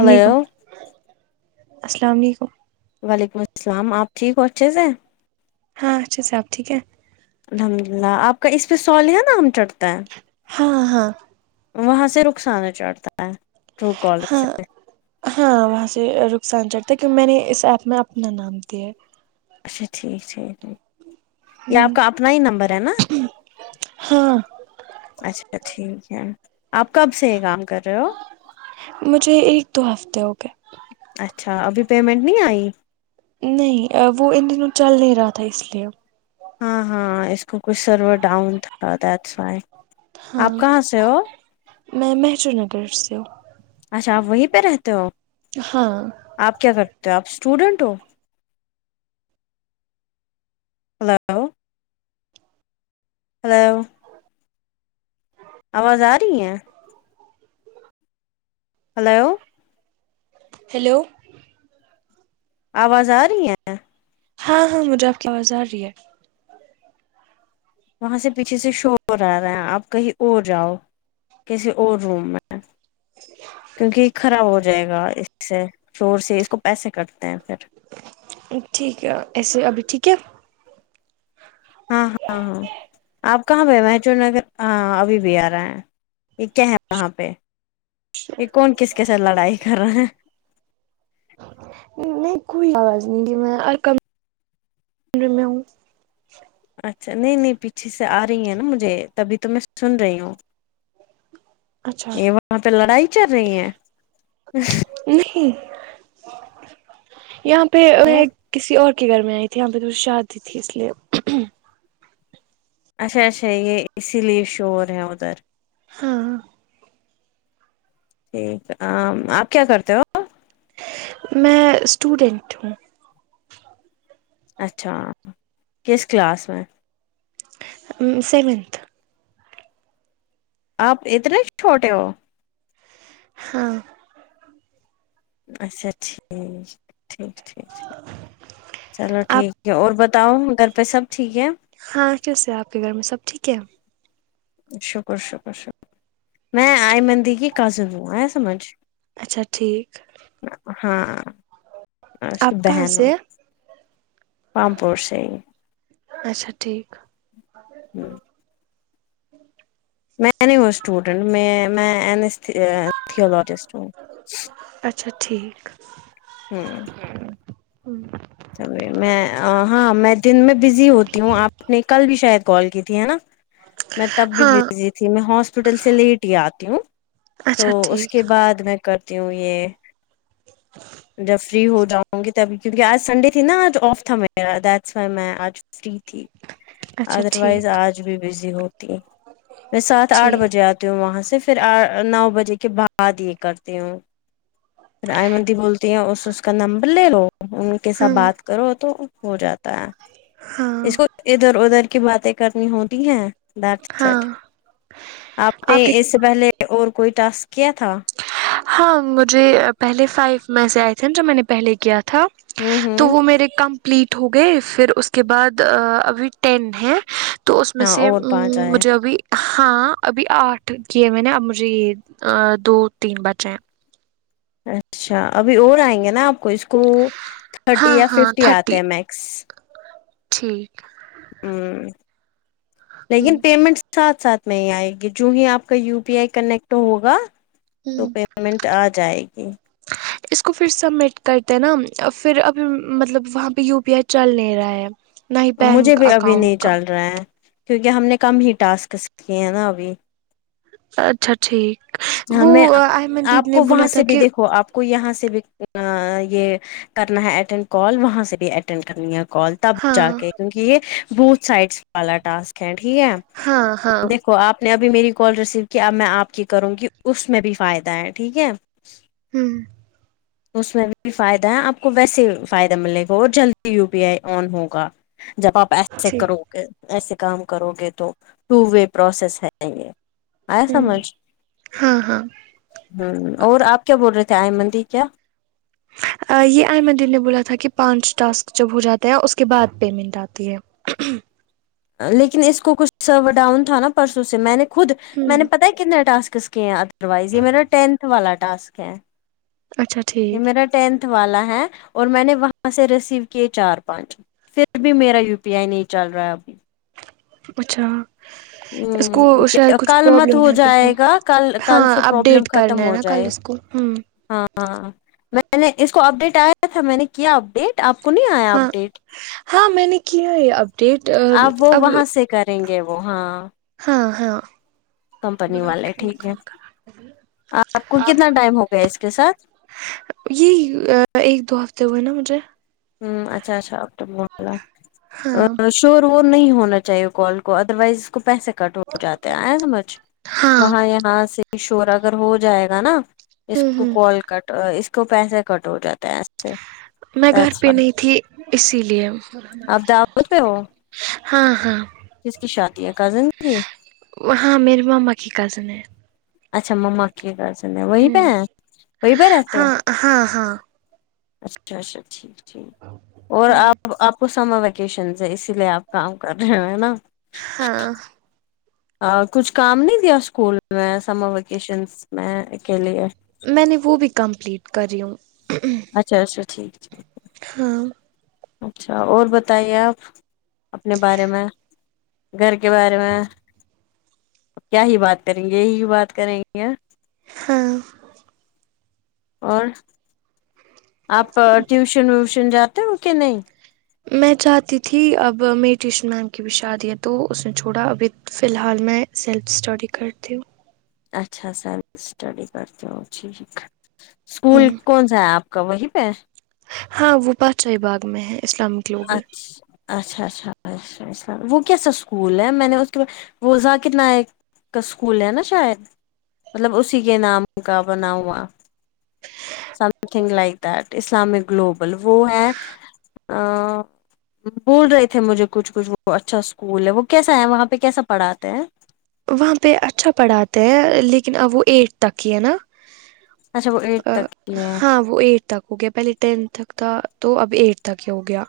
السلام علیکم السلام علیکم وعلیکم السلام آپ ٹھیک ہو اچھے سے ہاں اچھا سے اپ ٹھیک ہے الحمد للہ آپ کا اس پہ صالحہ نام چڑھتا ہے ہاں ہاں وہاں سے رخسانا چڑھتا ہے ٹرو کالر سے ہاں ہاں وہاں سے رخسان چڑھتا ہے کی میں نے اس ایپ میں اپنا نام دیا ہے اچھا ٹھیک ہے یہ آپ کا اپنا ہی نمبر ہے نا ہاں اچھا ٹھیک ہے آپ کب سے یہ کام کر رہے ہو مجھے ایک دو ہفتے ہو گئے اچھا ابھی پیمنٹ نہیں آئی نہیں وہ ان دنوں چل نہیں رہا تھا اس لیے ہاں ہاں اس کو کچھ سرور ڈاؤن تھا دیٹس وائی ہاں آپ کہاں سے ہو میں مہجر نگر سے ہوں اچھا آپ وہیں پہ رہتے ہو ہاں آپ کیا کرتے ہو آپ اسٹوڈینٹ ہو ہیلو ہیلو آواز آ رہی ہے ہیلو ہیلو آواز آ رہی ہے ہاں ہاں مجھے آپ کی آواز آ رہی ہے وہاں سے پیچھے سے شور ارا آپ کہیں اور جاؤ کسی اور روم میں کیونکہ خراب ہو جائے گا اس سے شور سے اس کو پیسے کٹتے ہیں پھر ٹھیک ہے ایسے ابھی ٹھیک ہے ہاں ہاں ہاں آپ کہاں پہ ہیں مچور نگر ہاں ابھی بھی آ رہا ہے یہ کیا ہے وہاں پہ یہ کون کس کے ساتھ لڑائی کر رہے ہیں نہیں کوئی آواز نہیں میں اور کمرے میں ہوں اچھا نہیں نہیں پیچھے سے آ رہی ہیں نا مجھے تبھی تو میں سن رہی ہوں اچھا یہ وہاں پہ لڑائی چل رہی ہے نہیں یہاں پہ تو [unintelligible] کسی اور کے گھر میں آئی تھی یہاں پہ تو شادی تھی اس لیے اچھا اچھا یہ اسی لیے شور ہے ادھر ہاں ٹھیک ام آپ کیا کرتے ہو میں اسٹوڈنٹ ہوں اچھا کس کلاس میں سیونتھ آپ اتنے چھوٹے ہو ہاں اچھا ٹھیک ٹھیک ٹھیک چلو آپ ٹھیک ہے اور بت اؤ گھر پہ سب ٹھیک ہے ہاں چس سے آپ کے گھر میں سب ٹھیک ہے شکر شکر شکر میں آئیمن دی کی کازن ہوں ایا سمجھ اچھا ٹھیک ہاں میں اسکی آپ کہاں بہن ہو سے ہیں؟ رامپور سے اچھا ٹھیک ہمم میں نہیں ہوں اسٹوڈنٹ م میں این ای اس تھیولوجسٹ ہوں اچھا ٹھیک ہوں ہوں میں ہاں میں دن میں بزی ہوتی ہوں آپ نے کل بھی شاید کال کی تھی ہے نا میں تب بھی ہاں بزی میں ہاسپٹل سے لیٹ ہی آتی ہوں تو اچھا اس ٹھیک کے بعد میں کرتی ہوں یہ جب فری ہو جاؤ گی تب کیونکہ آج سنڈے تھی نا آج آف تھا میرا دیٹس وائی میں آج فری تھی اچھا ادر وائز ٹھیک آج بھی بزی ہوتی میں سات آٹھ ٹھیک بجے آتی ہوں وہاں سے پھر نو بجے کے بعد یہ کرتی ہوں ائیمن دی بولتی ہیں اس اس کا نمبر لے لو ان ہاں ساتھ بات کرو تو ہو جاتا ہے ہاں اس کو ادھر ادھر کی باتیں کرنی ہوتی ہیں دھٹس ہاں اٹ آپ نے اس سے پہلے اور کوئی ٹاسک کیا تھا ہاں مجھے پہلے فائیو میں سے آئے تھے نا جو میں نے پہلے کیا تھا ہوں تو ہوں وہ میرے کم پلیٹ ہو گئے پھر اس کے بعد ابھی ٹین ہے تو اس میں ہاں سے اور پانچ آئے مجھے ابھی ہاں ابھی آٹھ کیے میں نے اب مجھے دو تین بچے ہیں اچھا ابھی اور آئیں گے نا آپ کو اس کو تھرٹی ہاں یا ہاں ففٹی آتے تھرٹی ہیں میکس ٹھیک ہوں ہوں لیکن پیمنٹ ساتھ ساتھ میں ہی آئے گی جو ہی آپ کا یو پی آئی کنیکٹ ہوگا تو ہوں پ پیمنٹ آ جائے گی اس کو پھر سبمٹ کرتے نا پھر ابھی مطلب وہاں پہ یو پی آئی چل نہیںے رہا ہے نہ ہی مجھے بینک بھی ابھی اکاؤنٹ نہیں کا چل رہا ہے کیونکہ ہم نے کم ہی ٹاسک کیے ہیں نا ابھی اچھا ٹھیک وہ ہمیں آحمن دیدی آپ نے کو بولا وہاں تھا سے بھی کہ دیکھو آپ کو یہاں سے بھی یہ کرنا ہے اٹینڈ کال وہاں سے بھی اٹینڈ کرنی ہے کال تب ہاں جا کے کیونکہ یہ بوتھ سائڈس والا ٹاسک ہے ٹھیک ہے ہاں ہاں دیکھو آپ نے ابھی میری کال ریسیو کیا اب میں آپ کی کروں گی اس میں بھی فائدہ ہے ٹھیک ہے ہمم اس میں بھی فائدہ ہے آپ کو ویسے فائدہ ملے گا اور جلدی یو پی آئی آن ہوگا جب آپ ایسے ٹھیک کرو گے ایسے کام کرو گے تو ٹو وے پروسیس ہے یہ آیا ہوں سمجھ ہاں ہاں ہوں اور آپ کیا بول رہے تھے آئمن دی کیا یہ آئمن دی نے بولا تھا کہ پانچ ٹاسک جب ہو جاتا ہے اس کے بعد پیمنٹ آتی ہے لیکن اس کو کچھ سرور ڈاؤن تھا نا پرسوں سے میں نے خود میں نے پتا کتنے ٹسکس کا کیے ادر وائز یہ میرا ٹینتھ والا ٹاسک ہے اچھا یہ ٹھیک میرا ٹینتھ والا ہے اور میں نے وہاں سے ریسیو کیے چار پانچ پھر بھی میرا یو پی آئی نہیں چل رہا ہے ابھی اچھا اس کو ہ شاید کچھ کل مت پرابلم ہو ہے ابھی جائے گا کل کل سے پروابلم ختم ہو جائے ہمم ہاں ہاں میں نے اس کو اپڈیٹ آیا تھا میں نے کیا اپڈیٹ آپ کو نہیں آیا ہاں اپڈیٹ ہاں میں نے کیا یہ اپڈیٹ اب وہ وہاں سے کریں گے وہ ہاں ہاں ہاں کمپنی والے ٹھیک ہے آپ کو کتنا ٹائم ہو گیا اس کے ساتھ یہ ایک دو ہفتے ہوئے نا مجھے ہوں اچھا اچھا ا بلہ ہاں [unintelligible] شور وور نہیں ہونا چاہیے کال کو ادر وائز اس کو پیسے کٹ ہو جاتے آیا سمجھ ہاں وہاں یہاں سے شور اگر ہو جائے گا نا اس ہوں کو ہوں کال کٹ اس کو پیسے کٹ ہو جاتے ہیں ایج سے میں گھر پہ نہیں تھی اسی لیے اب دعوت پہ ہو ہاں ہاں کس کی شادی ہے کزن کی وہ ہاں میری مما کی کزن ہے اچھا مما کی کزن ہے وہیں پہ ہاں ہے وہیں پہ رہتے ہو ہاں ہاں ہاں اچھا اچھا ٹھیک ٹھیک اور آپ آپ وہ سمر ویکیشن سے ہے اسی لیے آپ کام کر رہے ہو نا ہاں ا کچھ کام نہیں دیا اسکول میں سمر ویکیشنس میں کے لیے میں نے وہ بھی کمپلیٹ کری ہوں اچھا اچھا ٹھیک ٹ ہاں اچھا اور بتائیے آپ اپنے بارے میں گھر کے بارے میں کیا ہی بات کریں گے یہی بات کریں گے ہاں اور آپ ٹیوشن ویوشن جاتے ہو کہ نہیں میں چاہتی تھی اب میری ٹیوشن میم کی بھی شادی ہے تو اس نے چھوڑا ابھی فی الحال میں سیلف اسٹڈی کرتی ہوں اچھا سیلف اسٹڈی کرتی ہو ٹھیک اسکول ہوں کون سا ہے آپ کا وہی پہ ہے ہاں وہ پاچشاہی باغ میں ہے اسلامک گلوبل اچھا اچھا اچھا ا چھا وہ کیسا اسکول ہے میں نے اس کے وہ ذاکیر ناںک کا سکول ہے نا شاید مطلب اسی کے نام کا بنا ہوا something like that Islamic global وہ ہے اں بول رہے تھے مجھے کچھ کچھ وہ اچھا اسکول ہے وہ کیسا ہے وہاں پہ کیسا پڑھاتے ہیں وہاں پہ اچھا پڑھاتے ہیں لیکن اب وہ ایٹھ تک کی ہے نا اچھا وہ ایٹ ا تک کی ہے ہاں وہ ایٹ تک ہو گیا پہلے ٹینتھ تک تھا تو اب ایٹھ تک ہی ہو گیا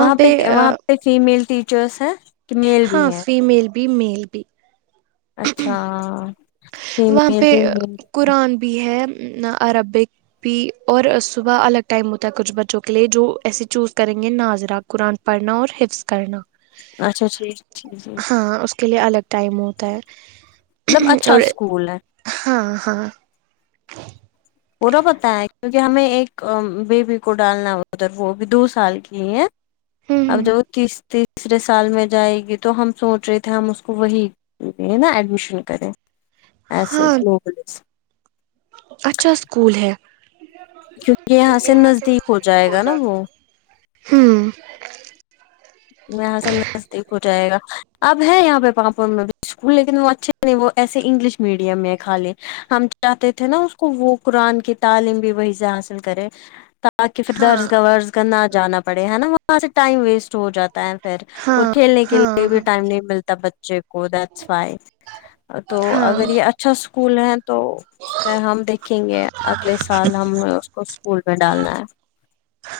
وہاں پہ کیا وہاں پہ فیمیل ٹیچرس ہیں کہ میل بھی ہاں ہیں فیمیل بھی میل بھی اچھا وہاں فیمیل پہ بھی میل قرآن بھی ہے عربک پ اور صبح الگ ٹائم ہوتا ہے کچھ بچوں کے لیے جو ایسے چوز کریں گے ناظرہ قرآن پڑھنا اور حفظ کرنا اچھا ٹھیک ٹھیک ہاں اس کے لیے الگ ٹائم ہوتا ہے مطلب اچھا اور سکول ہے ہاں ہاں پورا پاتا ہے کیونکہ ہمیں ایک بیبی کو ڈالنا ادھر وہ بھی دو سال کی ہے اب ہوں جب تیس تیسرے سال میں جائے گی تو ہم سوچ رہے تھے ہم اس کو وہی نا ایڈمیشن کرے ایسے ہاں اچھا اسکول ہے کیونکہ یہاں سے نزدیک ہو جائے گا نا وہ ہوں یہاں سے نزدیک ہو جائے گا اب ہے یہاں پہ پاپور میں بھی اسکول لیکن وہ اچھے وہ ایسے انگلش میڈیم میں کھالی ہم چاہتے تھے نا اس کو وہ قرآن کے تعلیم بھی وہی سے حاصل کرے تاکہ پھر ہاں درز گھا ورز گا نہ جانا پڑے ہے نا وہاں سے ٹائم ویسٹ ہو جاتا ہے پھر ہاں اور کھیلنے کے ہاں لیے بھی ہاں ٹائم نہیں ملتا ب چیے کو دٹس وائی تو ہاں اگر یہ اچھا اسکول ہے تو پہ ہم دیکھیں گے اگلے سال ہم نے اس کو اسکول میں ڈالنا ہے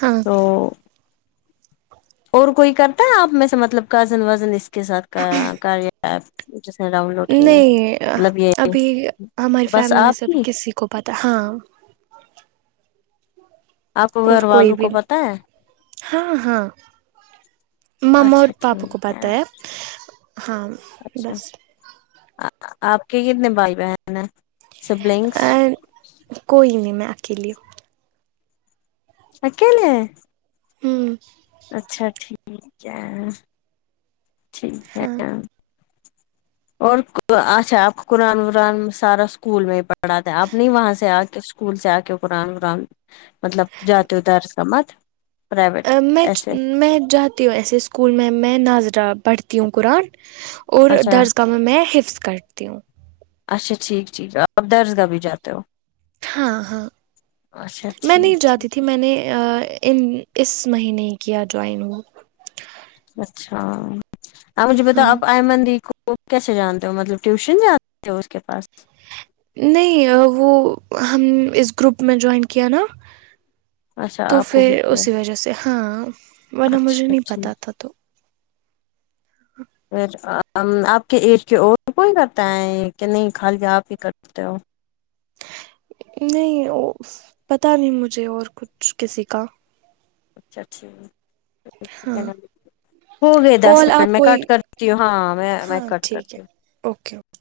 ہاں تو اور کوئی کرتا ہے آپ میں سے مطلب کزن وزن اس کے ساتھ کا ایپ جس نے ڈاؤن لوڈ کی ہے نہیں مطلب یہ ابھی ہماری بس فیملی میں آپ سے ابھی کی کسی کو پتہ ہاں آپ کو اور گھر کوئی والوں بھی کو پتا ہے ہاں ہاں مما اور اچھا پاپا کو ٹھیک پتہ ہے ہاں اچھا بس آپ کے کتنے بھائی بہن ہیں سبلنگس کوئی نہیں میں اکیلی ہوں اکلے ہے ہوں اچھا ٹھیک ہے ٹھیک ہے ہاں اور اچھا آپ قرآن ورآن سارا اسکول میں ہی پڑھ پڑھاتاہے آپ نہیں وہاں سے آ کے اسکول سے آ کے قرآن ورآن مطلب جاتے [unintelligible] ادار سبتھ پر میں میں جاتی ہوں ایسے اسکول میں میں ناظرہ پڑھتی ہوں قرآن اور اچھا درسگاہ میں میں حفظ کرتی ہوں اچھا ٹھیک ٹھیک آپ درس گاہ بھی جاتے ہو ہاں ہاں اچھا میں ٹھیک نہیں جاتی ت ٹھیک تھی میں نے ان اس مہینے ہی کیا جوائن وہ اچھا آپ مجھے ہاں بتاؤ آپ آئمن دی کو کیسے جانتے ہو مطلب ٹیوشن جاتے ہو اس کے پاس نہیں وہ ہم اس گروپ میں جوائن کیا نا اچھا تو آپ کو بھی پھر کیا اسی وجہ سے ہاں ورنہ مجھے اچھا نہیں ٹھیک پتہ تھا تو پھر آپ کے ایج کے اور کوئی کرتا ہے کہ نہیں خالی آپ ہی کر تے ہو نہیں پتہ نہیں مجھے اور کچھ کسی کا اچھا ٹھیک ہے ہاں ایک ہو گئے دس کال منٹ آپ میں کوئی کٹ کرتی ہوں ہاں میں میں کٹ کرتی ہوں اک